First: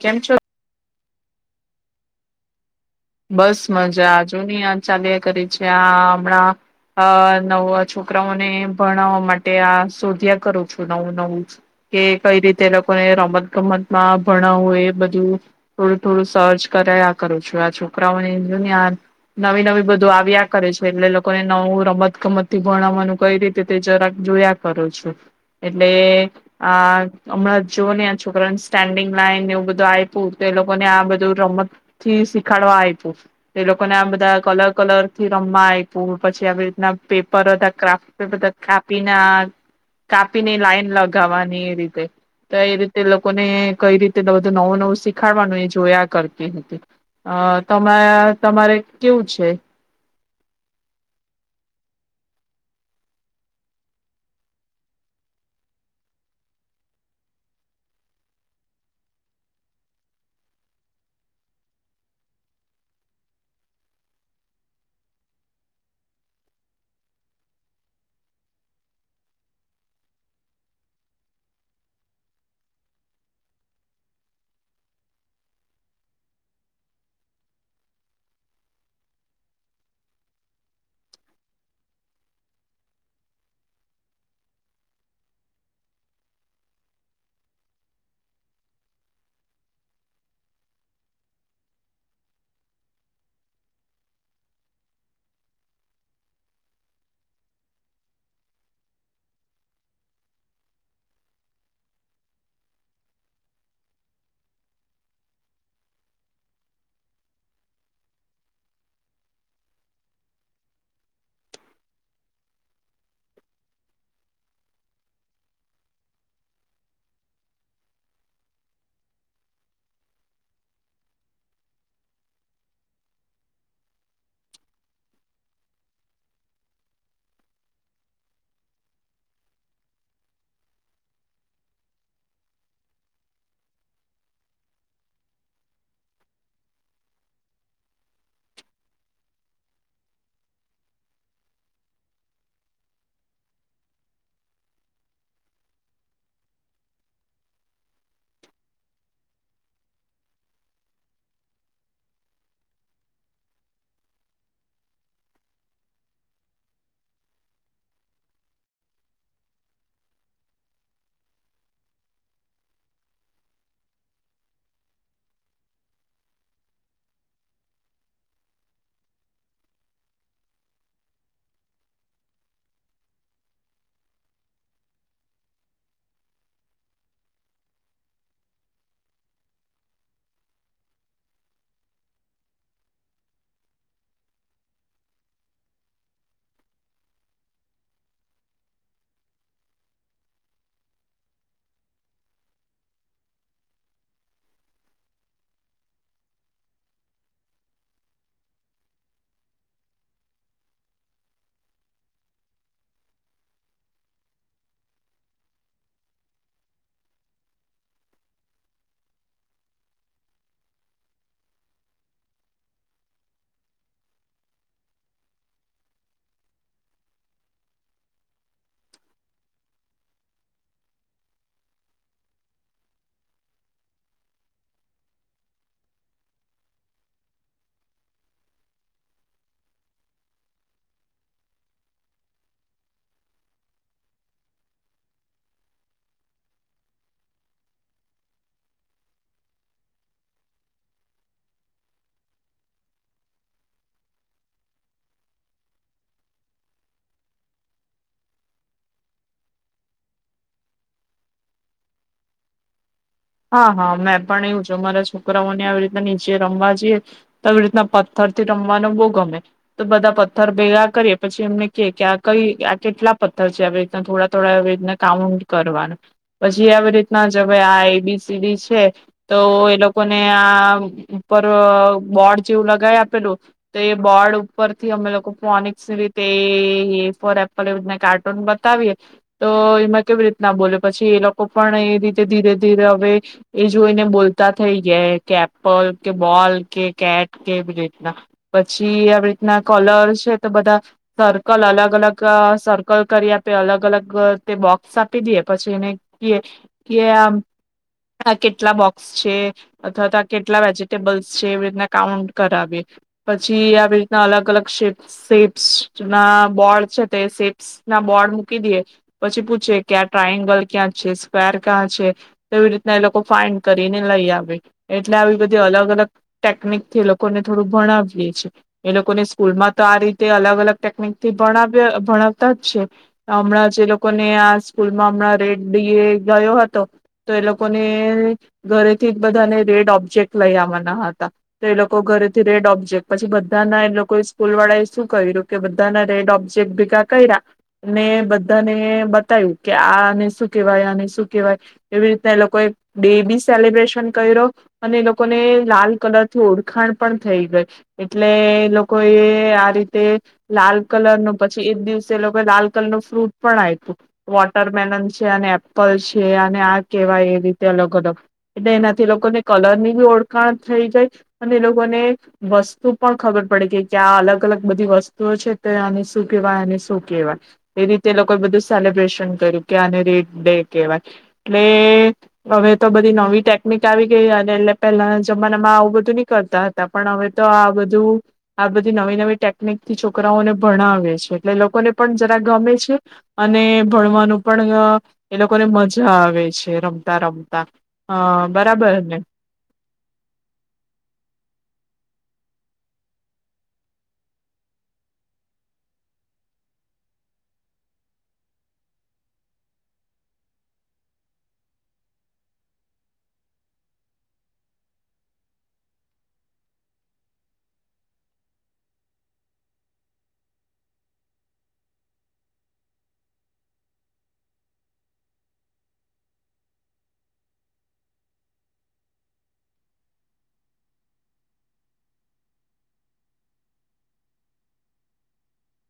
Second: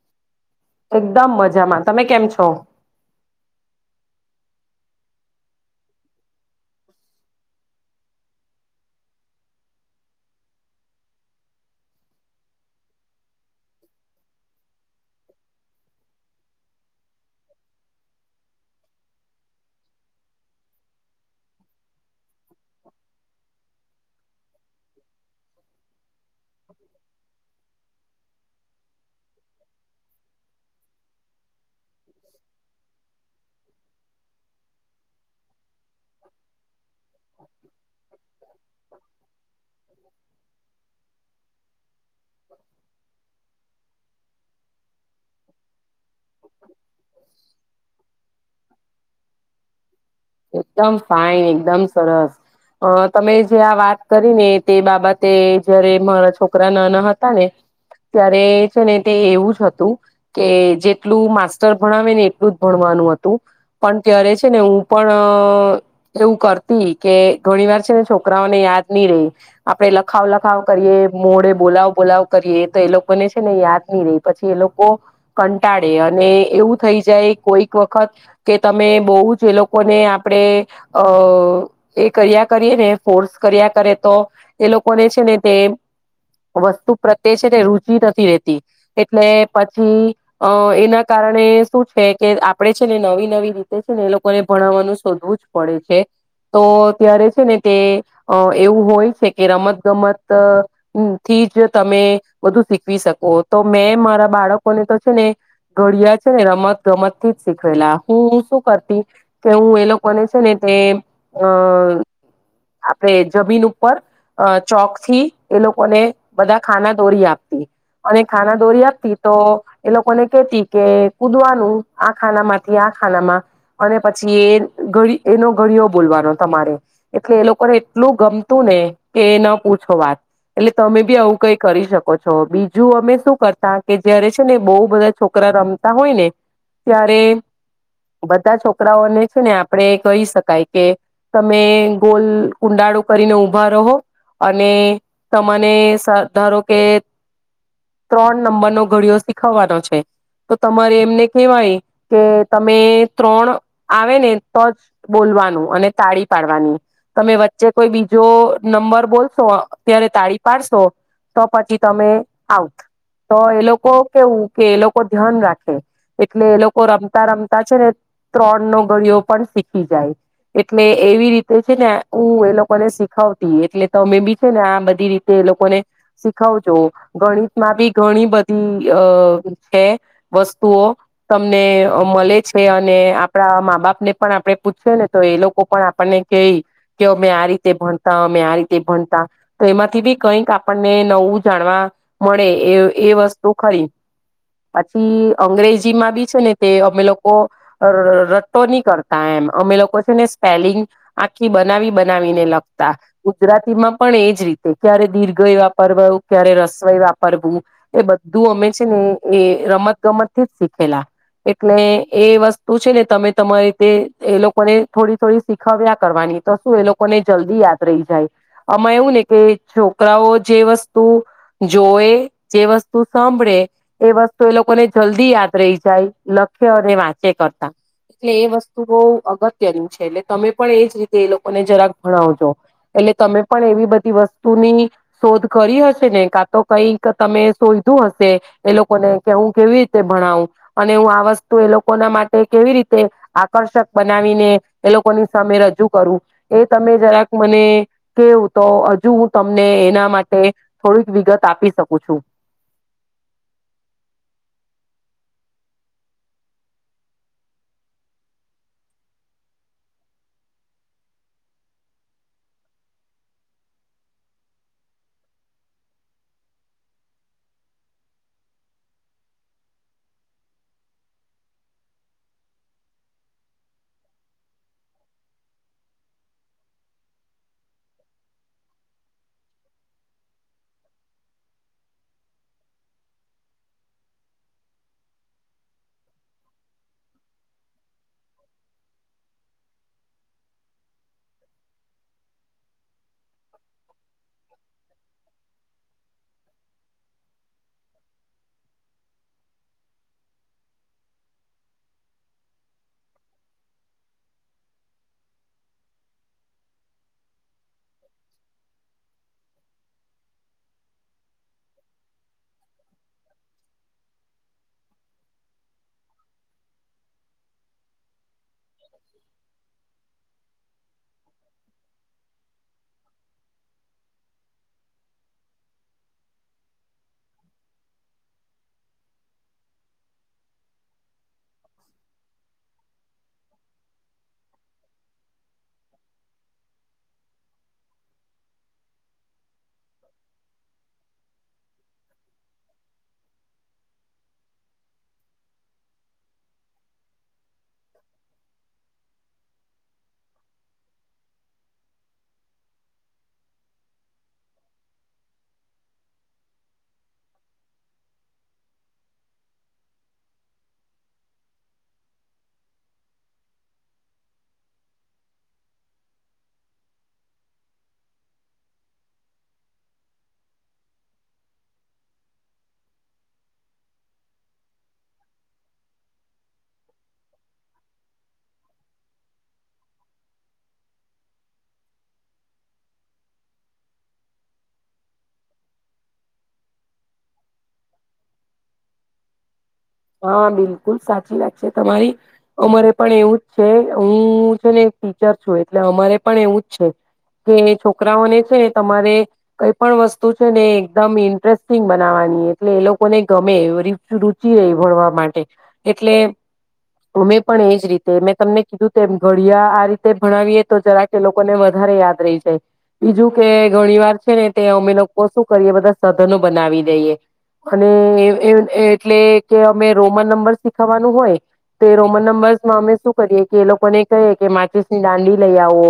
કેમ છો? એકદમ મજામાં, તમે કેમ છો? બસ મજા જોની આ ચાલીયા કરે છે. આ હમણાં અ નવા છોકરાઓને ભણાવવા માટે આ શોધ્યા કરું છું, નવું નવું જ કે કઈ રીતે એ લોકોને રમત-ગમતમાં ભણાવવું એ બધું થોડું થોડું સર્ચ કરયા કરું છું. આ છોક છોકરાઓને જો ની આ નવી નવી બધું આવ્યા કરે છે એટલે લોકોને નવું રમત ગમતથી ભણાવવાનું કઈ રીતે તે જરા જોયા કરુ છું એટલે આ હમણાં જો ને આ છોકરાને સ્ટેન્ડિંગ લાઈન એવું બધું આપ્યું તો, એ લોકોને આ બધું રમત થી શીખ [unintelligible] આયપુ, તે એ લોકોને આ બધા કલર કલર થી રમવા આય પૂ પછી આવી રીતના પે પર બધા ક્રાફ્ટ બધા કાપી ના કાપી ને લાઈન લગાવવાની એ રીતે, તો એ રીતે લોકોને કઈ રીતે બધું નવું નવું શીખાડવાનું એ જોયા કરતી હતી. અ તમે તમારે કેવું છે? એકદમ ફાઈન, એકદમ સરસ. અ તમે જે આ વાત કરી ને તે બાબતે, જયારે મારા છોકરા નાના હતા ને ત્યારે છે ને તે એવું જ હતું કે જેટલું માસ્ટર ભણાવે ને એટલું જ ભણવાનું હતું પણ ત્યારે છે ને હું પણ એવું કરતી કે, ઘણી વાર છે ને છોકરાઓને યાદ ની રેય આપડે લખાવ લખાવ કરીએ, મોઢે બોલાવ બોલાવ કરીએ તો એ લોકોને છે ને યાદ ની રેય, પછી એ લોકો કંટાળે અને એવું થઈ જાય કોઈક વખત કે તમે બો જ એ લોકો લોકોને આપણે અ એ કર્યા કરીએ ને ફોર્સ કર્યા કરે તો એ લોકોને છે ને તે વસ્તુ પ્રત્યે છે તે રુચિ નથી રેતી એટલે પછી અ એના કારણે શું છે કે આપડે છે ને નવી નવી રીતે છે ને એ લોકોને ભણવાનું શોધવું જ પડે છે. તો ત્યારે છે ને તે એવું હોય છે કે રમત ગમત થી જ તમે બધું શીખવી શકો. તો મેં મારા બાળકોને તો છે ને ઘડિયા છે ને રમત ગમત થી જ શીખવેલા. હું શું કરતી કે હું એ લોકોને છે ને તે અ આપડે જમીન ઉપર ચોક થી એ લોકોને બધા ખાના દોરી આપતી અને ખાના દોરી આપતી તો એ લોકોને કેતી કે કુદવાનું આ ખાના માંથી આ ખાનામાં અને પછી એ એનો ઘડયો બોલવાનો તમારે એટલે એ લોકોને એટલું ગમતું ને કે ન પૂછો વાત એટલે તમે બી આવું કઈ કરી શકો છો. બીજું અમે શું કરતા કે જયારે છે ને બો બધા છોકરા રમતા હોય ને ત્યારે બધા છોકરા છોકરાઓને છે ને આપણે કહી શકાય કે તમે ગોલ કુંડાળુ કરીને ઊભા રહો અને તમને ધારો કે ત્રણ નંબરનો ઘડીયો શીખવવાનો છે, તો તમારે એમને કહેવાય કે તમે ત્રણ આવે ને તો જ બોલવાનું અને તાળી પાડવાની તમે વચ્ચે કોઈ બીજો નંબર બોલશો, ત્યારે તાળી પાડશો તો પછી તમે આઉટ. તો એ લોકો કેવું કે એ લોકો ધ્યાન રાખે એટલે એ લોકો રમતા રમતા છે ને ત્રણ નો ઘડીયો પણ શીખી જાય એટલે એવી રીતે છે ને, હું એ લોકોને શીખવતી એટલે તમે બી છે ને આ બધી રીતે એ લોકોને શીખાવજો ગણિતમાં બી ઘણી બધી અ છે વસ્તુઓ, તમને મળે છે અને આપણા મા બાપ ને પણ આપણે પૂછએ ને, તો એ લોકો પણ આપણને કેય અમે આ રીતે ભણતા, અમે આ રીતે ભણતા, તો એમાંથી બી કઈક આપણને નવું જાણવા મળે એ એ વસ્તુ ખરી પછી અંગ્રેજીમાં બી છે ને તે અમે લોકો રટો ની કરતા એમ અમે લોકો છે ને સ્પેલિંગ આખી બનાવી બનાવીને લખતા. ગુજરાતીમાં પણ એજ રીતે ક્યારે દીર્ઘય વાપરવું, ક્યારે રસોઈ વાપરવું એ બધું અમે છે ને એ રમત ગમત થી જ શીખેલા એટલે એ વસ્તુ છે ને તમે તમારી રીતે એ લોકોને થોડી થોડી શીખવ્યા કરવાની, તો શું એ લોકોને જલ્દી યાદ રહી જાય. આમાં એવું ને કે છોકરાઓ જે વસ્તુ જોવે, જે વસ્તુ સાંભળે, એ વસ્તુ એ લોકોને જલ્દી યાદ રહી જાય, લખે અને વાંચે કરતા. એટલે એ વસ્તુ બહ અગત્યની છે. એટલે તમે પણ એજ રીતે એ લોકોને જરાક ભણાવજો. એટલે તમે પણ એવી બધી વસ્તુની શોધ કરી હશે ને, કાં તો કઈક તમે શોયધું હશે, એ લોકોને કે હું કેવી રીતે ભણાવું, અને હું આ વસ્તુ એ લોકોના માટે કેવી રીતે તે આકર્ષક બનાવીને એ લોકોની સામે રજૂ કરું. એ તમે જરાક મને કેવ, તો હજુ હું તમને એના માટે થોડીક વિગત આપી શકું છું. હા હા. મેં પણ એવું છે અમારા છોકરાઓને આવી રીતના નીચે રમવા જઈએ, તો આવી રીતના પથ્થરથી રમવાનો બહુ ગમે. તો બધા પથ્થર ભેગા કરીએ પછી એમને કે આ કઈ આ કેટલા પથ્થર છે આવી રીતના થોડા થોડા આવી રીતના કાઉન્ટ કરવાનું. પછી આવી રીતના જ હવે આ A B C C D છે, તો એ લોકોને આ ઉપર બોર્ડ જેવું લગાવી આપેલું. તો એ બોર્ડ ઉપરથી અમે લોકો ફોનિક રીતે એ ફોર એપલ કાર્ટૂન બતાવીએ, તો એમાં કેવી રીતના બોલે પછી એ લોકો પણ એ રીતે ધીરે ધીરે એ જોઈને બોલતા થઈ ગયા કે એપલ કે બોલ કે કેટ કે રીતના. પછી આવી રીતના કલર છે, તો બધા સર્કલ અલગ અલગ સર્કલ કરી આપે અલગ અલગ તે બોક્સ આપી દઈએ પછી એને કીએ કે આમ આ કેટલા બોક્સ છે? અથવા તો આ કેટલા વેજીિટેબલ્સ છે? એવી રીતના કાઉન્ટ કરાવીએ. પછી આવી રીતના અલગ અલગ શેપ્ શેપ્સ ના બોર્ડ છે તે શેપ્સ ના બોર્ડ મૂકી દઈએ પછી પૂછીએ કે આ ટ્રાયંગલ ક્યાં છે? સ્કવેર ક્યાં છે? એવી રીતના એ લોકો ફાઈન્ડ કરીને લઈ આવે. એટલે આવી બધી અલગ-અલગ ટેકનિકથી એ લોકોને થોડું ભણાવીએ છીએ. એ લોકોને સ્કૂલમાં તો આ રીતે અલગ અલગ ટેકનિક તે ભણાવ્ય અહ ભણાવતા જ છે, હમણાં જે લોકોને આ સ્કૂલમાં હમણાં રેડડી એ ગયો હતો તો એ લોકોને ઘરેથી બધાને રેડ ઓબ્જેક્ટ લઈ આવવાના હતા, તો એ લોકો ઘરેથી રેડ ઓબ્જેક્ટ, પછી બધાના એ લોકો સ્કૂલ વાળા એ શું કર્યું કે બધાના રેડ ઓબ્જેક્ટ ભેગા કર્યા ને બધાને બતાયવું. કે આ આને શું કેવાય આને શું કેવાય એવી રીતના એ લોકોએ ડે બી સેલિબ્રેશન કયરો અને એ લોકોને લાલ કલર થી ઓળખાણ પણ થઈ ગઈ, એટલે એ લોકો એ આ રીતે લાલ કલર નો, પછી ઈ જ દિવસે એ લોકોએ લાલ કલર નું ફ્રૂટ પણ આયપુ. વોટર મેલન છે, અને એપલ છે, અને આ કેવાય એ રીતે અલગ-અલગ, એટલે એનાથી એ લોકોને કલર ની બી ઓળખાણ થઈ જાય અને એ લોકોને વસ્તુ પણ ખબર પડે કે કે આ અલગ-અલગ બધી વસ્તુઓ છે તે આને શું કહેવાય, આને શું કહેવાય એ રીતે એ લોકોએ બધું સેલિબ્રેશન કર્યું કે આને રેડ ડે કહેવાય. એટલે હવે તો બધી નવી ટેકનિક આવી ગઈ અને એટલે પહેલાના જમાનામાં આવું બધું નહી કરતા હતા પણ હવે તો આ બધું આ બધી નવી-નવી ટેકનિક થી છોકરાઓને ભણાવે છે એટલે લોકોને પણ જરા ગમે છે અને ભણવાનું પણ એ લોકોને મજા આવ વે છે રમતા રમતા અહ બરાબર ને? હા બિલકુલ સાચી વાત છે તમારી, અમારે પણ એવું જ છે હું છે ને એક ટીચર છું, એટલે અમારે પણ એવું જ છે, કે છોકરાઓને છે તમારે કઈ પણ વસ્તુ છે ને એકદમ ઇન્ટરેસ્ટિંગ બનાવાની એટલે એ લોકોને ગમે [unintelligible] રુચિ રેય. ભણવા માટે, એટલે અમે પણ એજ રીતે મેં તમને કીધું તેમ ઘડિયા આ રીતે ભણાવીએ તો જરાક એ લોકોને વધારે યાદ રહી જાય, બીજું કે ઘણી વાર છે ને તે અમે લોકો શું કરીએ બધા સધનો બનાવી દઈએ, અને એ એટલે કે અમે રોમન નંબર શીખાવાનું હોય તો એ રોમન નંબર્સમાં અમે શું કરીએ કે એ લોકોને કહીએ કે માચિસ ની દાંડી લઈ આવો,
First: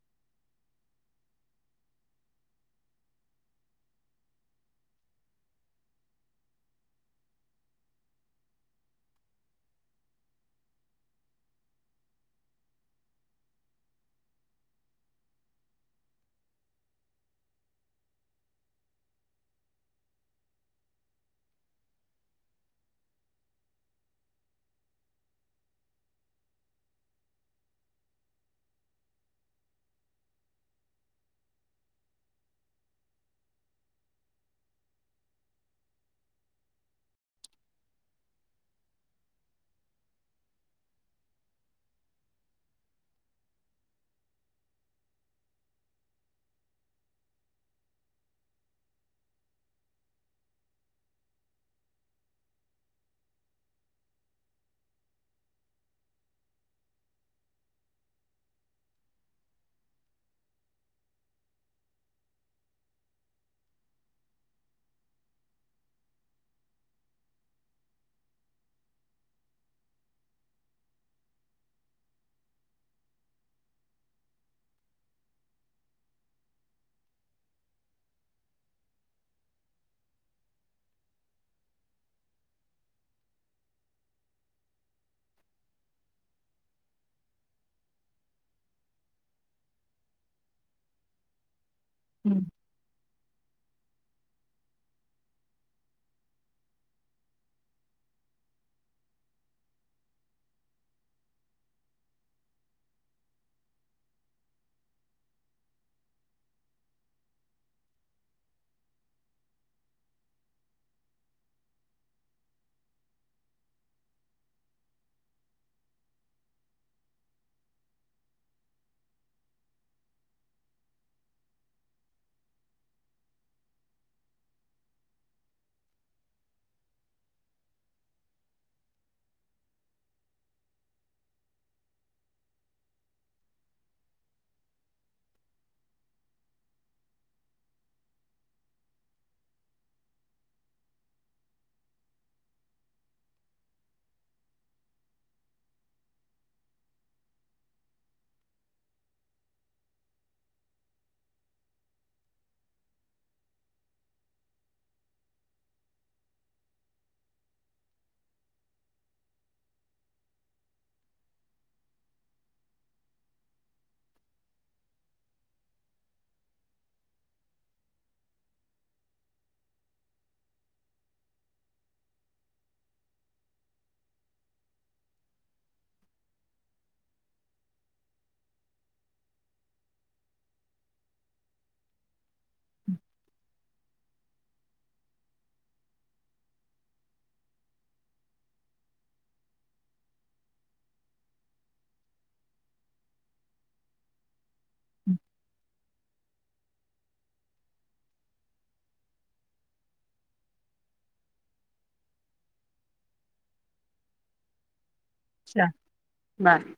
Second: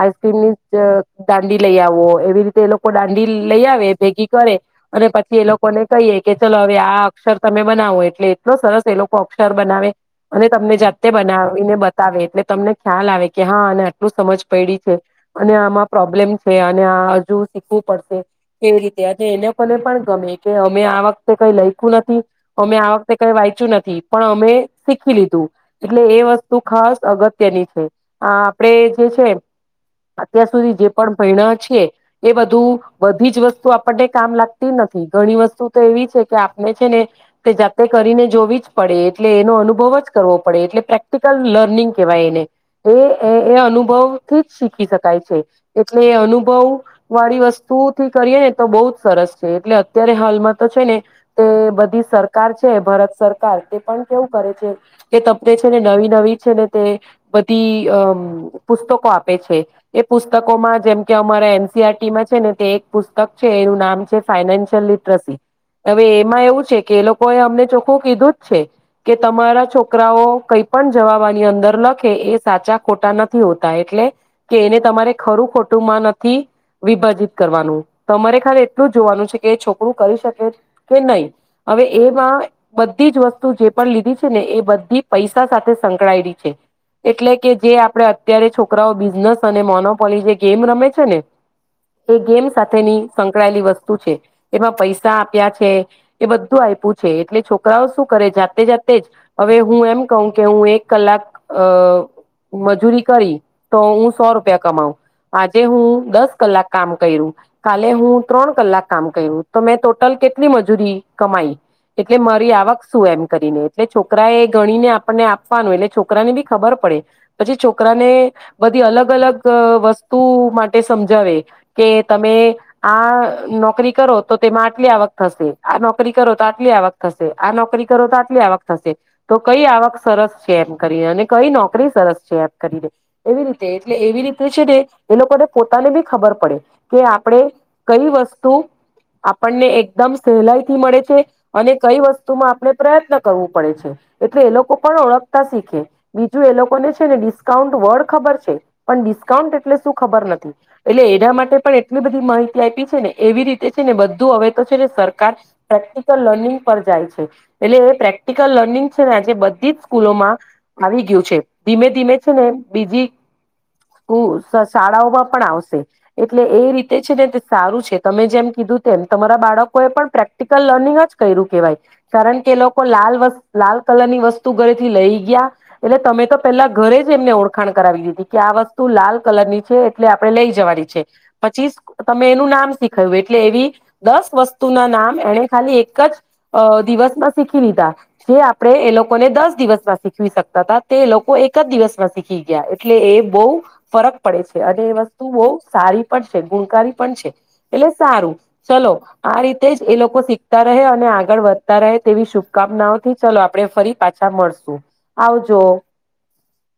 આઈસક્રીમ ની ચ અહ દાંડી લઈ આવો એવી રીતે એ લોકો દાંડી લઈ આવે ભેગી કરે અને પછી એ લોકોને કહીએ કે ચલો હવે આ અક્ષર તમે બનાવો એટલે એટલો સરસ એ લોકો અક્ષર બનાવે અને તમને જાતે બનાવીને બતાવે એટલે તમને ખ્યાલ આવે કે હા આને આટલું સમજ પડી છે, અને આમાં પ્રોબ્લેમ છે, અને આ હજુ શીખવું પડશે કેવી રીતે, અને એને કોને પણ ગમે કે અમે આ વખતે કઈ લઈખું નથી. અમે આ વખતે કઈ વાંચ્યું નથી, પણ અમે શીખી લીધું. એટલે એ વસ્તુ ખાસ અગત્યની છે, આ આપણે જે છે અત્યાર સુધી જે પણ ભઈણા છીએ એ બધું બધી જ વસ્તુ આપણને કામ લાગતી નથી, ઘણી વસ્તુ તો એવી છે કે આપણે છે ને તે જાતે કરીને જોવી જ પડે એટલે એનો અનુભવ જ કરવો પડે એટલે પ્રેક્ટિકલ લર્નિંગ કહેવાય એને. એ એ અનુભવથી જ શીખી શકાય છે, એટલે એ અનુભવ વાળી વસ્તુથી કરીએ ને તો બહુ જ સરસ છે, એટલે અત્યારે હાલમાં તો છે ને તે બધી સર કાર છે, ભારત સરકાર તે પણ કેવું કરે છે કે તમને છે ને નવી-નવી છે ને તે બધી અમ પુસ્તકો આપે છે, એ પુસ્તકોમાં જેમ કે અમારા એન સી આર ટીમાં છે ને તે એક પુસ્તક છે એનું નામ છે ફાઈનાન્શિયલ લિટરસી, હવે એમાં એવું છે કે એ લોક કોએ અમને ચોખ્ખું કીધું જ છે કે તમારા છોકરાઓ કઈ પણ જવાબ આની અંદર લખે એ સાચા ખોટા નથી હોતા, એટલે કે એને તમારે ખરું ખોટુંમાં નથી વિભાજીિત કરવાનું, તમારે ખાલી એટલું જ જોવાનું છે કે એ છોકરું કરી શકે કે નહી, હવે એમાં બધી જ વસ્તુ જે પણ લીધી છે ને એ બધી પૈસા સાથે સંકળાયેલી છે એટલે કે જે આપડે અત્યારે છોકરાઓ બિઝનેસ અને મોનોપોલી જે ગેમ રમે છે ને એ હમ ગેમ સાથેની સંકળાયેલી વસ સ્તુ છે, એમાં પૈસા આપ્યા છે એ બધું આય પુ છે એટલે છોકરાઓ શું કરે જાતે-જાતે જ હવે હું એમ કું કે હું એક કલાક અ? મજૂરી કરી તો હું સો રૂપિયા કમાવ, આજે હું દસ કલાક કામ કયરું, કાલે હું ત્રણ કલાક કામ કર્યું, તો મેં ટોટલ કેટલી મજૂરી કમાઈ? એટલે મારી આવક શું એમ કરીને, એટલે છોકરા એ ગણીને આપણને આપવાનું એટલે છોકરાને બી ખબર પડે. પછી છોકરાને બધી અલગ-અલગ વસ્તુ માટે સમજાવે કે તમે આ નોકરી કરો તો તેમાં આટલી આવક થશે, આ નોકરી કરો તો આ ટલી આવક થશે, આ નોકરી કરો તો આટલી આવક થશે તો કઈ આવક સરસ છે એમ કરીને, અને કઈ નોકરી સરસ છે એમ કરીને. એવી રીતે એટલે એવી રીતે છે ને એ લોકોને પોતાને બી ખબર પડે કે આપણે કઈ વસ્તુ આપણને એકદમ સહેલાઈથી મળે છે અને કઈ વસ્તુમાં આપણે પ્રયત્ન કરવું પડે છે, એટલે એ લોકો પણ ઓળખતા શીખે, બીજું એ લોકોને છે ને ડિસ્કાઉન્ટ વર્ડ ખબર છે પણ ડિસ્કાઉન્ટ એટલે શું ખબર નથી, એટલે એના માટે પણ એટલી બધી માહિતી આયપી છે ને એવી રીતે છે ને બધું અવે તો છેને સરકાર પ્રેક્ટિસ લર્નીગ પર જાય છે, એટલે એ પ્રેક્ટિકલ લર્નિંગ છે ને આજે બધી જ સ્કૂલોમાં આવી ગ્યું છે, ધીમે ધીમે છે ને બીજી સ્કૂલ શાળાઓમાં પણ આવશે એટલે એ રીતે છે ને તે સારું છે, તમે જેમ કીધું તેમ તમારા બાળકો એ પણ પ્રેક્ટિકલ લર્નિંગ જ કયરુ કેવાય કારણ કે એ લોકો લાલ વ લાલ કલરની વસ્તુ ઘરેથી લઈ ગયા, એટલે તમે તો પેલા ઘરે જ એમને ઓળખાણ કરાવી દીધી, કે આ વસ્તુ લાલ કલરની છે એટલે આપણે લેઈ જવાની છે, પછી [unintelligible] મેં એનું નામ શીખય્વુ એટલે એવી દસ વસ્તુના નામ એણે ખાલી એક ક જ દિવસમાં શીખી લીધા, જે આપણે એ લોકોને દસ દિવસમાં શીખવી શકતા તા, તે લોકો એક જ દિવસમાં શીખી ગયા એટલે એ બહુ ફરક પડે છે. અને એ વસ્તુ બઉ સારી પણ સે ગુણકારી પણ છે, એટલે સારું ચલો આ રીતે જ એ લોકો શી ખતા રહે અને આગળ વધતા રહે તેવી શુભકામનાઓથી ચલો આપણેે ફરી પાછા મળશું. આવજો ચા બાય.